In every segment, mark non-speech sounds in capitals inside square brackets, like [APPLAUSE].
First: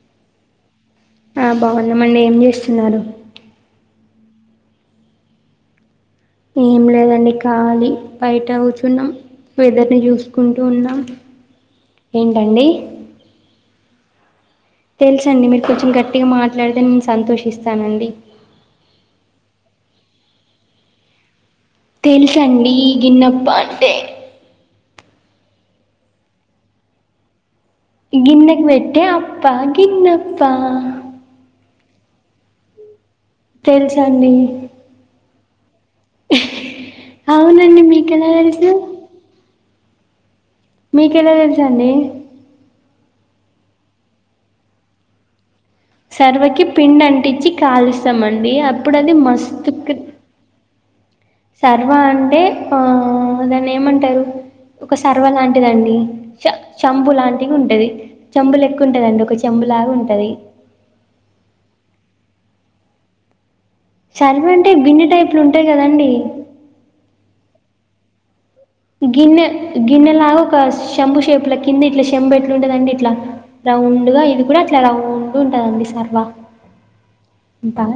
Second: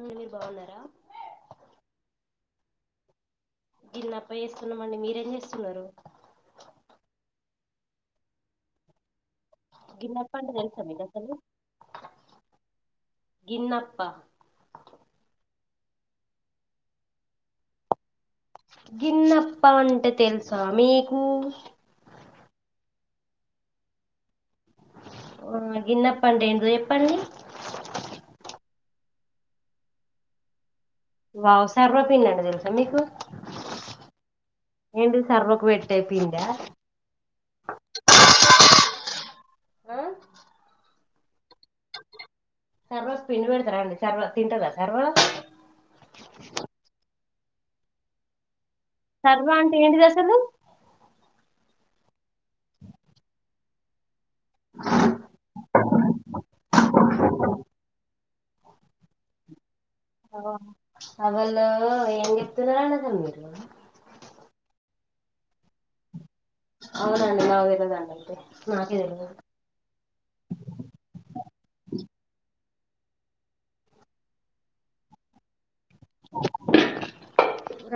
మీర్ బావున్నారా ఆ బావున్నామండి ఏం జేస్తున్నారు. గిన్న అప్పా ఏస్తున్నామండి, మీరేం జేస్తున్నారు. ఏం లేదండి కాలి బయట కూచున్నాం. వెదర్ని గిన్నప్ప అంటే చూసుకుంటూ తెలుసా ఉన్నాం, మీకు అసలు ఏంటండి. గిన్నప్ప తెల్సఅండి మీరు కొంచెం గట్టిగా మాట్లాడితే నేను సంతోషిస్తానండి. గిన్నప్ప అంటే తెలుసా మీకు. తెల్సండి గిన్నప్ప అంటే. ఆ గిన్నప్ప అంటే ఏందో చెప్పండి. గిన్నెకి పెట్టే అప్ప గిన్నప్ప. వావో. సర్వ పిండి అంటే తెల్సా మీకు. తెల్సండి ఏంటి సర్వకు వేట్ పెట్టే పిండ అవునండి మీకెలా తెలుసు ఆ మీకేలా తెల్సండి సర్వాక్ పిండి పెడతారా అండి, సర్వ తింటదా సర్వ. సర్వకి పిండి అంటించి కాలుస్తామండి, అప్పుడు అది సర్వ మస్తు అంటే కుక్ ఏంటిది అసలు సర్వ అంటే ఆ దాన్నేమంటారు ఒక సర్వ లాంటిదండి, చ చంబు లాంటివి ఉంటది. చెంబు లేక్క ఉంటదండి, ఒక చెంబులాగా ఉంటది. [UNINTELLIGIBLE] ఏం జెప్తున్నారండీ అసల్ మీరు. చర్వ అంటే బిందె టైప్ లో ఉంటాది కదండి. అవునా అండి, నాకు తెలువదండి అయితే నాకే తెలవదు గిన్నె గిన్నె లాగా ఒక శంభు షేప్ ల కింద ఇట్లా శెంభు ఎట్లా ఉంటదండి ఇట్లా. రౌండ్గా ఇది కూడా అట్లా రౌండ్ ఉంటదండి సర్వా.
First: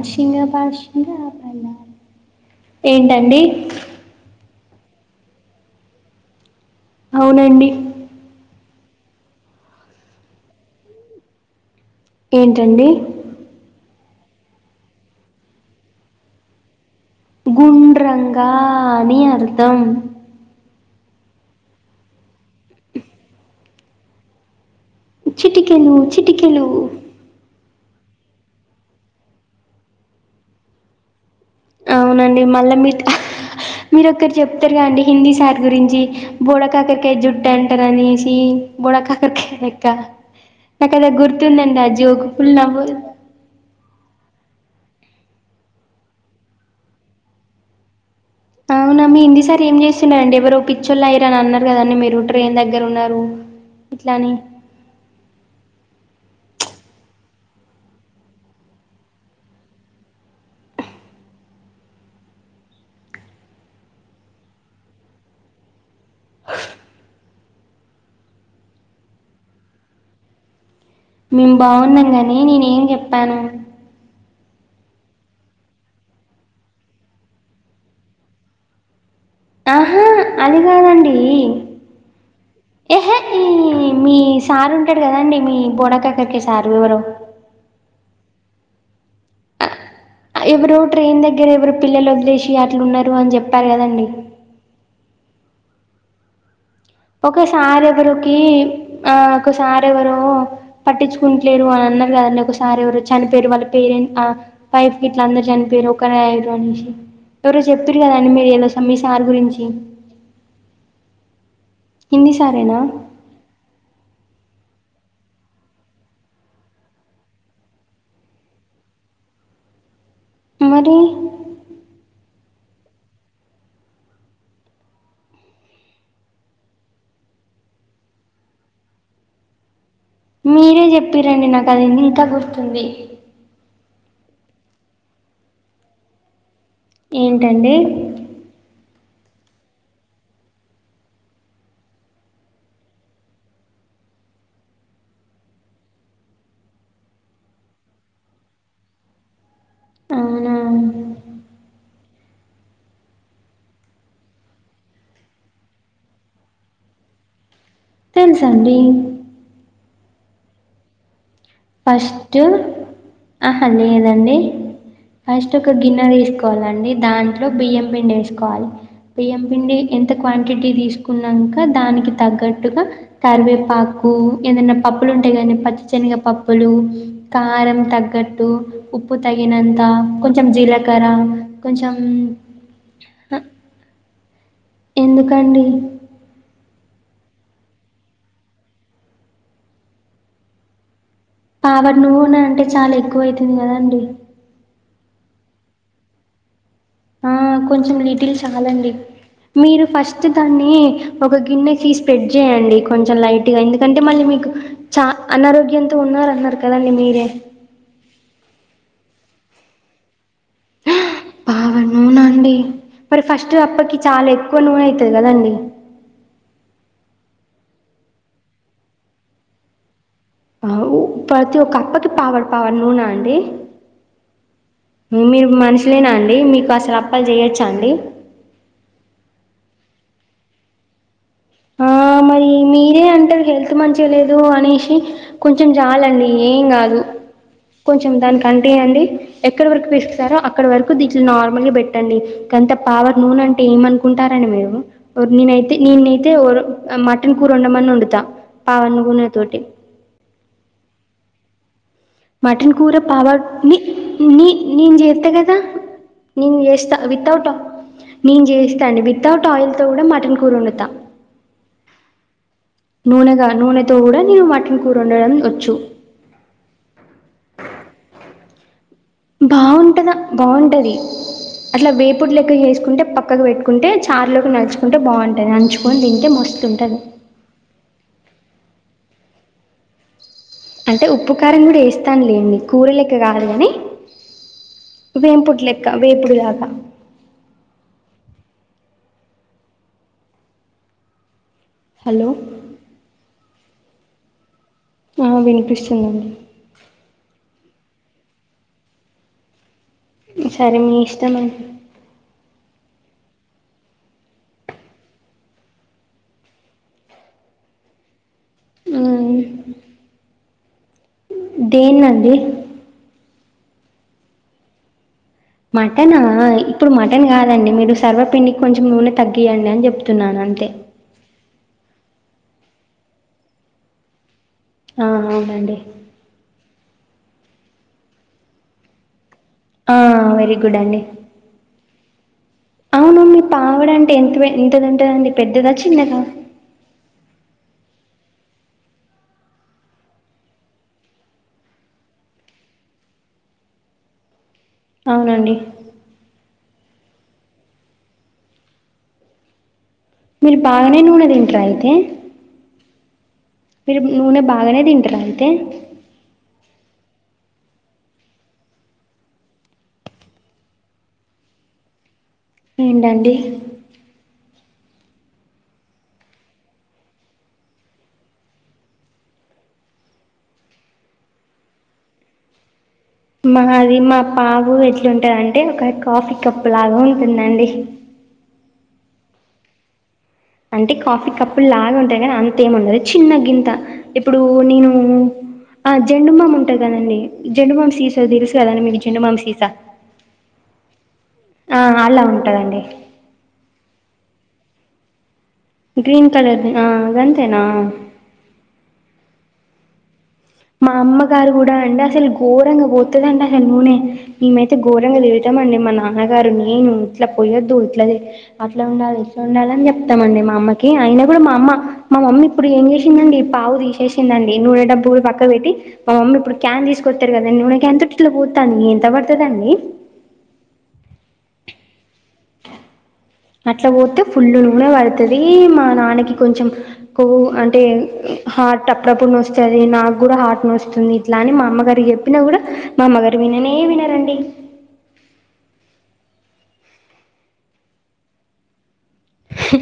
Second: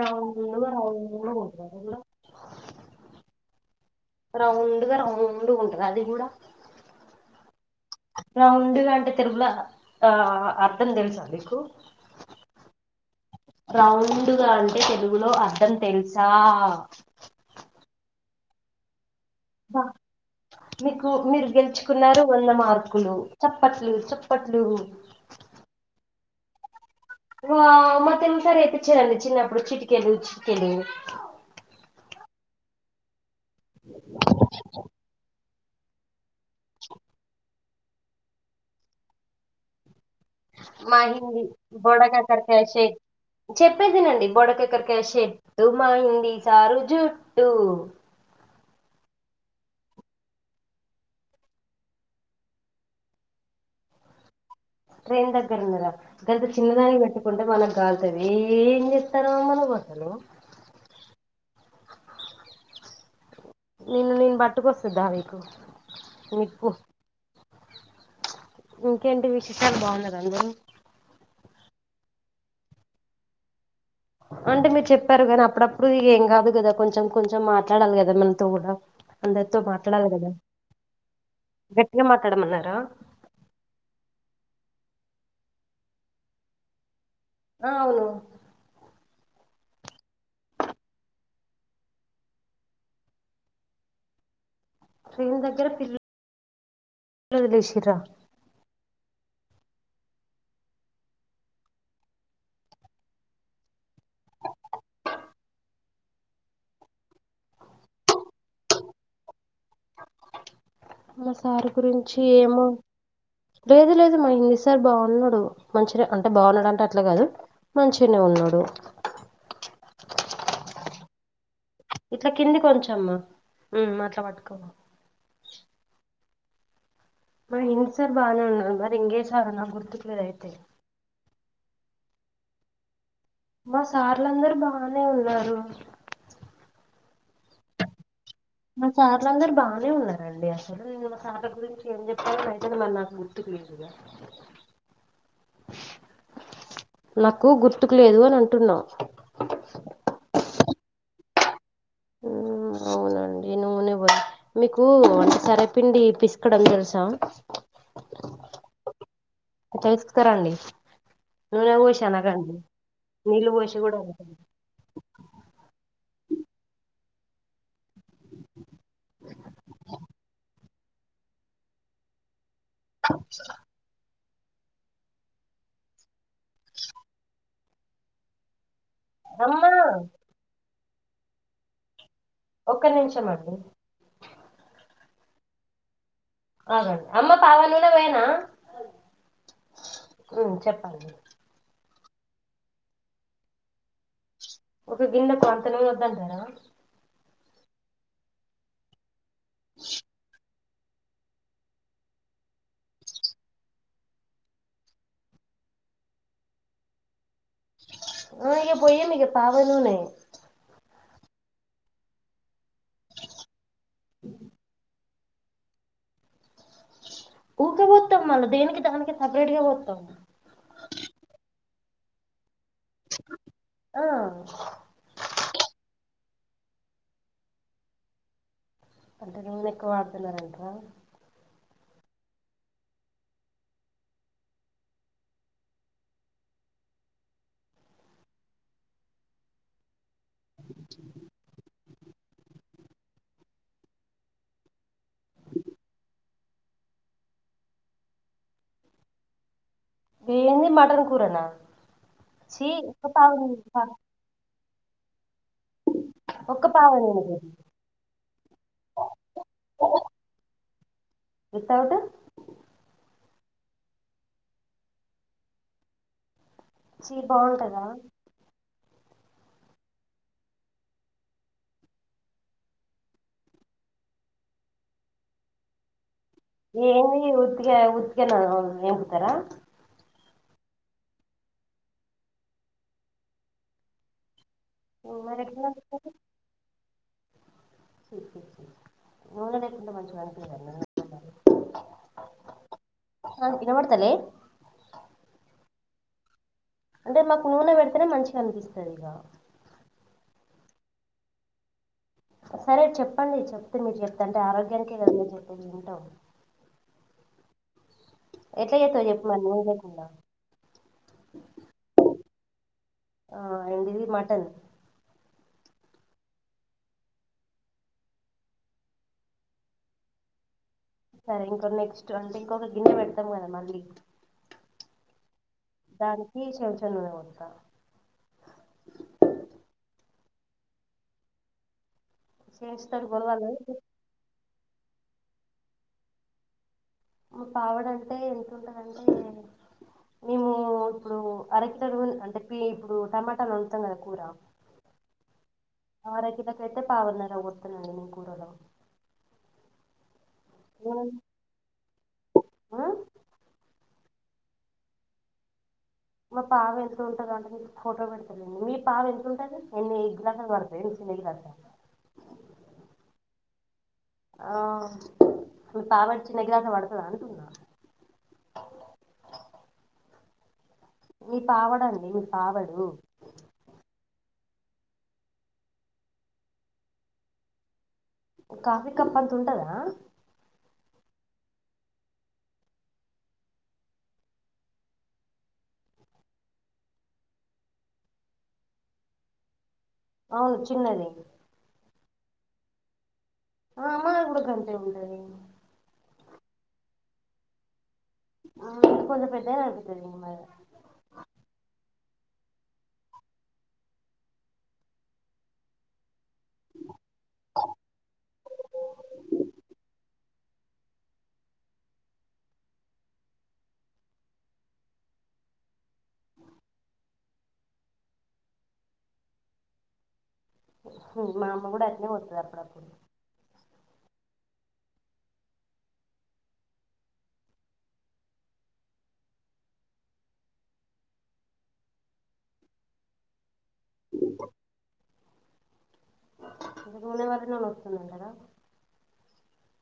రౌండ్ భాషింగా రౌండ్ ఉంటది బలాల్, ఏంటండి రౌండ్గా, రౌండ్గా ఉంటద అది గుడా. అవునండి నా ఉందుగా అంటే తెిరుగులా ఆ అర్థం తెలుసా మీకు ఏంటండి రౌండ్గా అంటే తెలుగులో అర్థం తెలుసా గుండ్రంగా అని అర్ వ మీకు మీరు గెలుచుకున్నారు వంద మార్కులు చప్పట్లు చప్పట్లు చిటికెలు చిటికెలు వావ్ మా తెలుగు సర్ ఎపిచ్చారండి చిన్నప్పుడు చిటికెళ్లు చిటికెళ్లు అవునండి మళ్ళా మీ మీరోక్కరు చెప్తారుగా అండి హిందీ సార్ గురించి బొడా కాకరకై జుట్టు అంటరనేసి బొడా కాకరకై లెక్క మా నాకదే హిందీ గుర్తుందండి ఆ జ్యోకు పుల్ బొడకాకరకాయ నవ్వు షేక్ చెప్పేదినండి బొడ కాకరకై షేట్టు మా హిందీ సారు జుట్టు అవునా మీ ఇంది సార్ ఏం చేస్తున్నారండి ఎవరో పిచ్చోళ్ళు అయిరు అని అన్నారు కదండి మీరు ట్రైన్ దగ్గర ఉన్నారు ఇట్లని ట్రెయిన్ దగ్గర ఉన్నరా గంత చిన్న దానికి పెట్టుకుంటే మనకు గాల్తది ఏం చేస్తారు మనకు అసలు నిన్న నేను బట్టుకొస్తద్దా మీకు నిప్పు ఇంకేంటి విశేషాలు బాగున్నార అందరు మేము బాగున్నాం గాని నేనే ఏం చెప్పాను అంటే మీరు చెప్పారు కానీ అప్పుడప్పుడు ఏం కాదు కదా కొంచెం కొంచెం మాట్లాడాలి కదా మనతో కూడా అందరితో ఆహా మాట్లాడాలి కదా అది కాదండి గట్టిగా మాట్లాడమన్నారా ఏహే ఈ మీ సారు ఉంటాడు కదండి మీ బోడ కాకరకై సారు ఎవరో ఆవును ఎవరు ట్రైన్ దగ్గర ఎవరు పిల్లలు వదిలేసి అట్లున్నారు అని చెప్పారు కదండి ట్రెన్ దగ్గర పిల్ ఒకసారు ఎవరుకి ఆ ఒకసార్ ఎవరో పట్టించుకుంటలేరు అని అన్నారు కదండి ఒకసారు ఎవరో చనిపోయిరు వాళ్ళ పేరెంట్ ఆ వైఫ్ గిట్ల అందరు చనిపోయిరు కన ఎవరో అనేసి ఎవరో చెప్పిరు కదాండి మీరు ఎలొ స మీ సర్ గురించి మా సార్ గురించి హిందీ ఏమో సారేనా లేదు లేదు మా హింది సార్ బాగున్నడు మంచినే అంటే బాగున్నాడు అంటే అట్లా కాదు మంచినే ఉన్నాడు మరి ఇట్ల కింది కొంచమ్మ ఉ అట్ల పట్టుకో మా హిందీ సార్ బానే ఉన్నాడు మరి ఇంగే సారో నాక్ గుర్తు మీరే చెప్పిరండి నాకు అది ఇంకా గుర్తుంది మా సార్లుందరు బానే ఉన్నారు ఏంటండి మా సార్లు అందరు బానే ఉన్నారండి అసలు నేను మా సార్ల గురించి ఏం చెప్పాని అయితే అది మరి నాకు గుర్తుకులే ఇదా నాకు గుర్తుకు లేదు అని అంటున్నా అవునా అవునండి నూనె బొ మీకు అంటే సరపిండి పిసుకడం తెలుసా తెలుసండి తీసుకారండి ఫస్ట్ ఆహా లేదండి [UNINTELLIGIBLE] ఫస్ట్ ఒక గిన్నె తీసుకోవాలండి దాంట్లో బియ్యం పిండి వేసుకోవలి బియ్యం పిండి ఎంత క్వాంటిటీ తీసుకున్నక దానికి తగ్గ [UNINTELLIGIBLE] [UNINTELLIGIBLE] కరివేపాకు ఏదన పప్పులు ఉంటాయి గాని పచ్చిశనిగ పప్ [UNINTELLIGIBLE] కారం తగ్గట్టు ఉప్పు అమ్మా తగినంత కొంచెం జీలకర్ర కొంచెం ఒక్క నిమిషం హ, అండి ఎందుకండి ఉ చెప్పండి [UNINTELLIGIBLE] అంటే చాలా ఎక్కువ అవుతుంది కదండి ఒక గిన్నె [UNINTELLIGIBLE] వద్దంటార ఆ కొంచెం లిటిల్ చాలండి మీరు ఫస్ట్ దాన్ని ఒక గిన్నెకి స్ప్రెడ్ చేయ్యండి కొంచెం లైట్ గా ఎందుకంటే మళ్ళీ మీకు చ అనారోగ్య అంత ఉన్నారు అన్నారు కదా అండి మీరే [UNINTELLIGIBLE] [UNINTELLIGIBLE] చాలా ఎక్కువ నూనె అయితది కదండి ఊకే పోతాం మళ్ళ దీనికి దానికి సపరేట్ గా [UNINTELLIGIBLE] ప్రతి ఒక్క అప్పకి [UNINTELLIGIBLE] నూన అండి ఆ మీరు మనుషులేన అండి మీకు అసలు అప్పలు చెయొచ్చ అండి అంటే నూనె ఎక్కువ వాడుతున్నారాంట్ర ఆ మరి మీరే [UNINTELLIGIBLE] హెల్త్ మంచిగా లేదు అనేసి కొంచెం చాలండి ఏం కాదు కొంచెం దానికి అంటి అండి ఎక్కడి వరకు వస్ అక్కడ వరకు దీట్లో నార్మల్ పెట్టండి కొంత పవ [UNINTELLIGIBLE] నూన అంటే ఏమనుకుంటారండి మీరు నేనైతే నేనైతే మటన్ కూర వండమన్న వండుత [UNINTELLIGIBLE] తోటి [UNINTELLIGIBLE] మటన్ కూరన మటన్ కూర పా- [UNINTELLIGIBLE] నీ నేను చేస్తా కద నేను ఒక్క పావు చేస్త నూనె వితౌట్ నేను చేస్త అండి వితౌట్ ఆయిల్తో కూడ మటన్ కూర వండుతా వితౌట్ నూనెగ నూనెతో కూడ నేను మటన్ కూర వండడం వచ్చు చి బాగుంటద బాగుంటద బాగుంటది అట్లా వేపుడు లెక్క చేసుకుంటే పక్కకు పెట్టుకుంటే చారులోకి నడుచుకుంటే బాగుంటాయి నంచుకొని తింటే మ ఏమి [UNINTELLIGIBLE] ఉత్గ ఉత్గ [UNINTELLIGIBLE] అంటే ఉప్పు కారం కూడ వేస్తాను లేండి కూరలెక్క కాదు కానీ మరి వేంపుడు ఎట్లా లెక్క వేపుడిలాగ [UNINTELLIGIBLE] మంచి [UNINTELLIGIBLE] హలో ఆ విన బడతలే ఆ వినిపిస్తుంది అండి అంటే మాకు నూనె పెడితేనే మంచిగ అనిపిస్తది ఇగ సరే మీ ఇష్టమ [UNINTELLIGIBLE] సరే చెప్పండి చెప్తే మీరు చెప్తే అంటే ఆరోగ్యానికే కద చెప్పే వింటాం ఎట్ల చేస్తావు చెప్పు హ్మ్ మరి నూనె లేకుండా దేన్నండి ఆ అడిది మటన్ మటనా ఇప్పుడు మటన్ కాదండి మీరు సర్వ పిండికి కొంచెం నూనె తగ్గియండి అని చెప్తున్నాను అంతే సరే ఇంకో నెక్స్ట్ అంటే ఇంకొక గిన్నె పెడతాం కదా మళ్ళీ ఆ అవునండి దానికి చెంచా నూనె పోత్తా ఆ వెరీ గుడ్ అండి చెంచుతోటి అవును మీ కొలవాలి పావడంటే ఎంత ఎంతది ఉంటదండి పెద్దద చిన్నద పావడంటే ఎంత ఉంటందంటే మేము ఇప్పుడు అరకు తడువు అంటే ఇప్పుడు టమాటాలు వండుతాం కదా కూర అవునండి ఆర కిలో కైతే పావున్నర పోత్తానండి కూర లొ మీరు బాగానే నూనె తింట్రా అయితే ఆ మీరు నూనె బాగానే తింటరా అయితే మా పావ వెళ్తు ఉంటుందండి మీకు ఫోటో పెడత మీ పావ ఎంతతుంటుది ఎన్ని గ్లాసులు పడతయి చిన్ని గిన్నెడతన్న ఏంటండి ఆ మీ పావాడ్చినగ్లాస ల పడతదా అంటున్నా మీ పావడండి మీ పావడు మాది మా పావు ఎట్లుంటందింటే ఒక కాఫీ కప్పు లాగా ఉంటుందండి కాఫీ కప్అంత ఉంటదా అంటే కాఫీ కప్పులు లాగా ఉంటాయి కానీ అంతేం ఉండదు చిన్నగింత ఇప్పుడు నేను ఆ జండుబామ్ ఉంటంది కదండి జండు బామ్ సీసా తెలుసు కదండి మీకు జెండు బామ్ సీసా అవును చిన్నది ఆ అలా ఉంటదండి ఆ ఆ మా గాంతే ఉంటది గ్రీన్ కలర్ది ఆ గంతేనా ఆ కొంచెం పెద్దేది అవుతదేమో మరి మా అమ్మ గారు కూడా అండి అసలు ఘోరంగా పోత్తదండి అసలు నూనె మేమైతే ఘోరంగ తిడతామండి మా నాన్న గారు నేను ఇట్లా పోయొద్దు ఇట్లా అట్లా ఉండాలి ఇట్లా ఉండాలి అని చెప్తామండి మా అమ్మకి అయిన కూడా మా అమ్మ మా మమ్మీ ఇప్పుడు ఏం చేసిందండి పావు తీసేసిందండి నూనె డబ్బు గూడా పక్క పక్క పెట్టి మా మమ్మీ ఇప్పుడు క్యాన్ తీసుకొస్తారు కదండి నూనె క్యాన్ తుట్లో పోతాను ఎంత పడుతదండి మా అమ్మ కూడా అట్నే పోత్తది అప్పుడప్పుడు అట్లా పోత్తె ఫుల్ నూనె పడుతది మా నాన్నకి కొంచెం కొవ్వు అంటే హార్ట్ అప్పుడప్పుడు నొస్తది నాకు కూడా హార్ట్ నొస్తుంది ఇట్లా అని మా అమ్మగారు చెప్పినా కూడా మా అమ్మగారు విననే వినరండి అంటె నూనె పోస్తేనే నొస్తుందంటారా హ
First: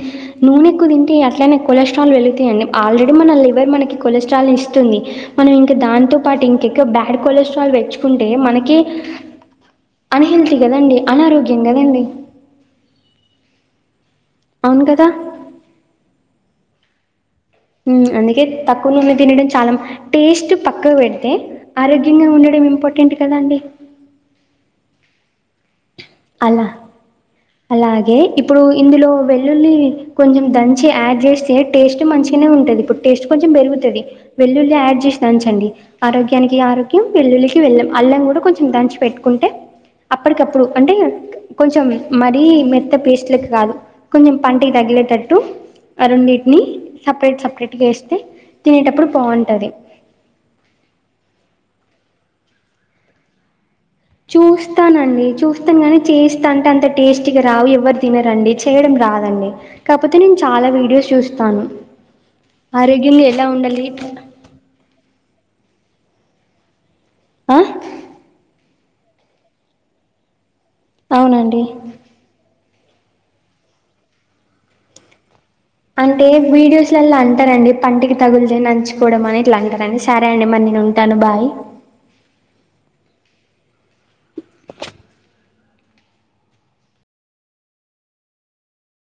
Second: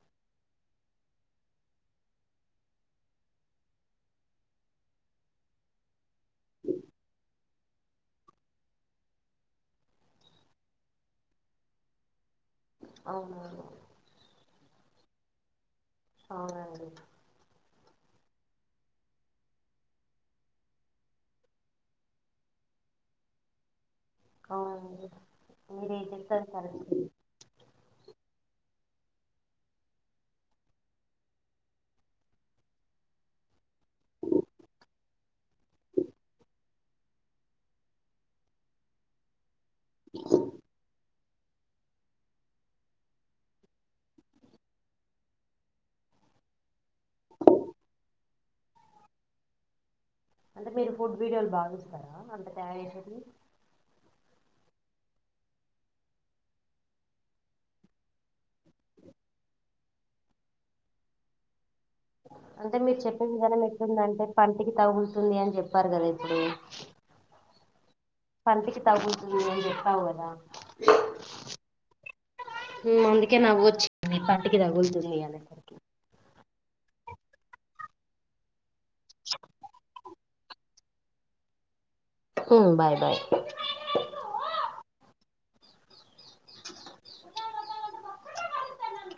నూనెక్కువ తింటే అట్లనే కొలెస్ట్రాల్ వెలుతాయండి ఆల్రెడీ మన లివర్ మనకి కొలెస్ట్రాల్ ని ఇస్తుంది మనం ఇంక దాంతో పాటు ఇంకికా బ్యాడ్ కొలెస్ట్రాల్ వెచ్చుకుంటే మనకి అన్ హెల్తీ కదండి అనారోగ్యం కదండి అవునువును అవును కదా అవునండి అందుకే తక్కువ నూనె తినడం చాలా టేస్ట్ పక్కకు పెడితే ఆరోగ్యంగా ఉండడం ఇంపార్టెంట్ కదా అండి అవును అండి మీర ఏం చెప్తే అది అలా కరెక్ట్ అండి అలాగే ఇప్పుడు ఇందులో వెల్లుల్లి కొంచెం దంచి యాడ్ చేస్తే టేస్ట్ మంచిగానే ఉంటుంది ఇప్పుడు టేస్ట్ కొంచెం పెరుగుతుంది వెల్లుల్లి యాడ్ చేసి దంచండి ఆరోగ్యానికి ఆరోగ్యం వెల్లులి వెళ్ళ అల్లం కూడా కొంచెం దంచి పెట్టుకుంటే అప్పటికప్పుడు ఉ కొంచెం మరీ మెత్త పేస్ట్లలెక్కా కాదు కొంచెం పంటికి తగిలేటట్టు అ రెండిటిని సపరేట్ సపరేట్గా వేస్తే తినేటప్పుడు బాగుంటది అంటే మీరు ఫుడ్ వీడియోలు బాగా చుస్తారా అంత తయారు చేసేటివి చూస్తానండి చూస్తాను కానీ చేస్తా అంటే అంత టేస్టీగా రావు ఎవరు తినరండి చేయడం రాదండి కాకపోతే నేను చాలా వీడియోస్ చూస్తాను అంటే మీరు ఆరోగ్యంగా చెప్పే ఎలా విధానం ఉండాలి ఎట్ందంటే పంటికి తగులుతుంది అని చెప్పారు కదా ఇప్పుడు అ పంటికి తగులుతుంది అని చెప్పావు కదా అవునండి అందుకే నవ్వు వచింది పంటికి తగులుతుంది అనేసరికి అంటే వీడియోస్ లలా అంటారండి పంటికి తగులుతే నంచుకోవడం అని ఇట్లా అంటారండి సరే అండి మరి నేనుంటాను బాయ్ ఉమ్ బాయ్ బాయ్ ఉప్చ్ పెట్ పేట వాయిస్తారు నన్ను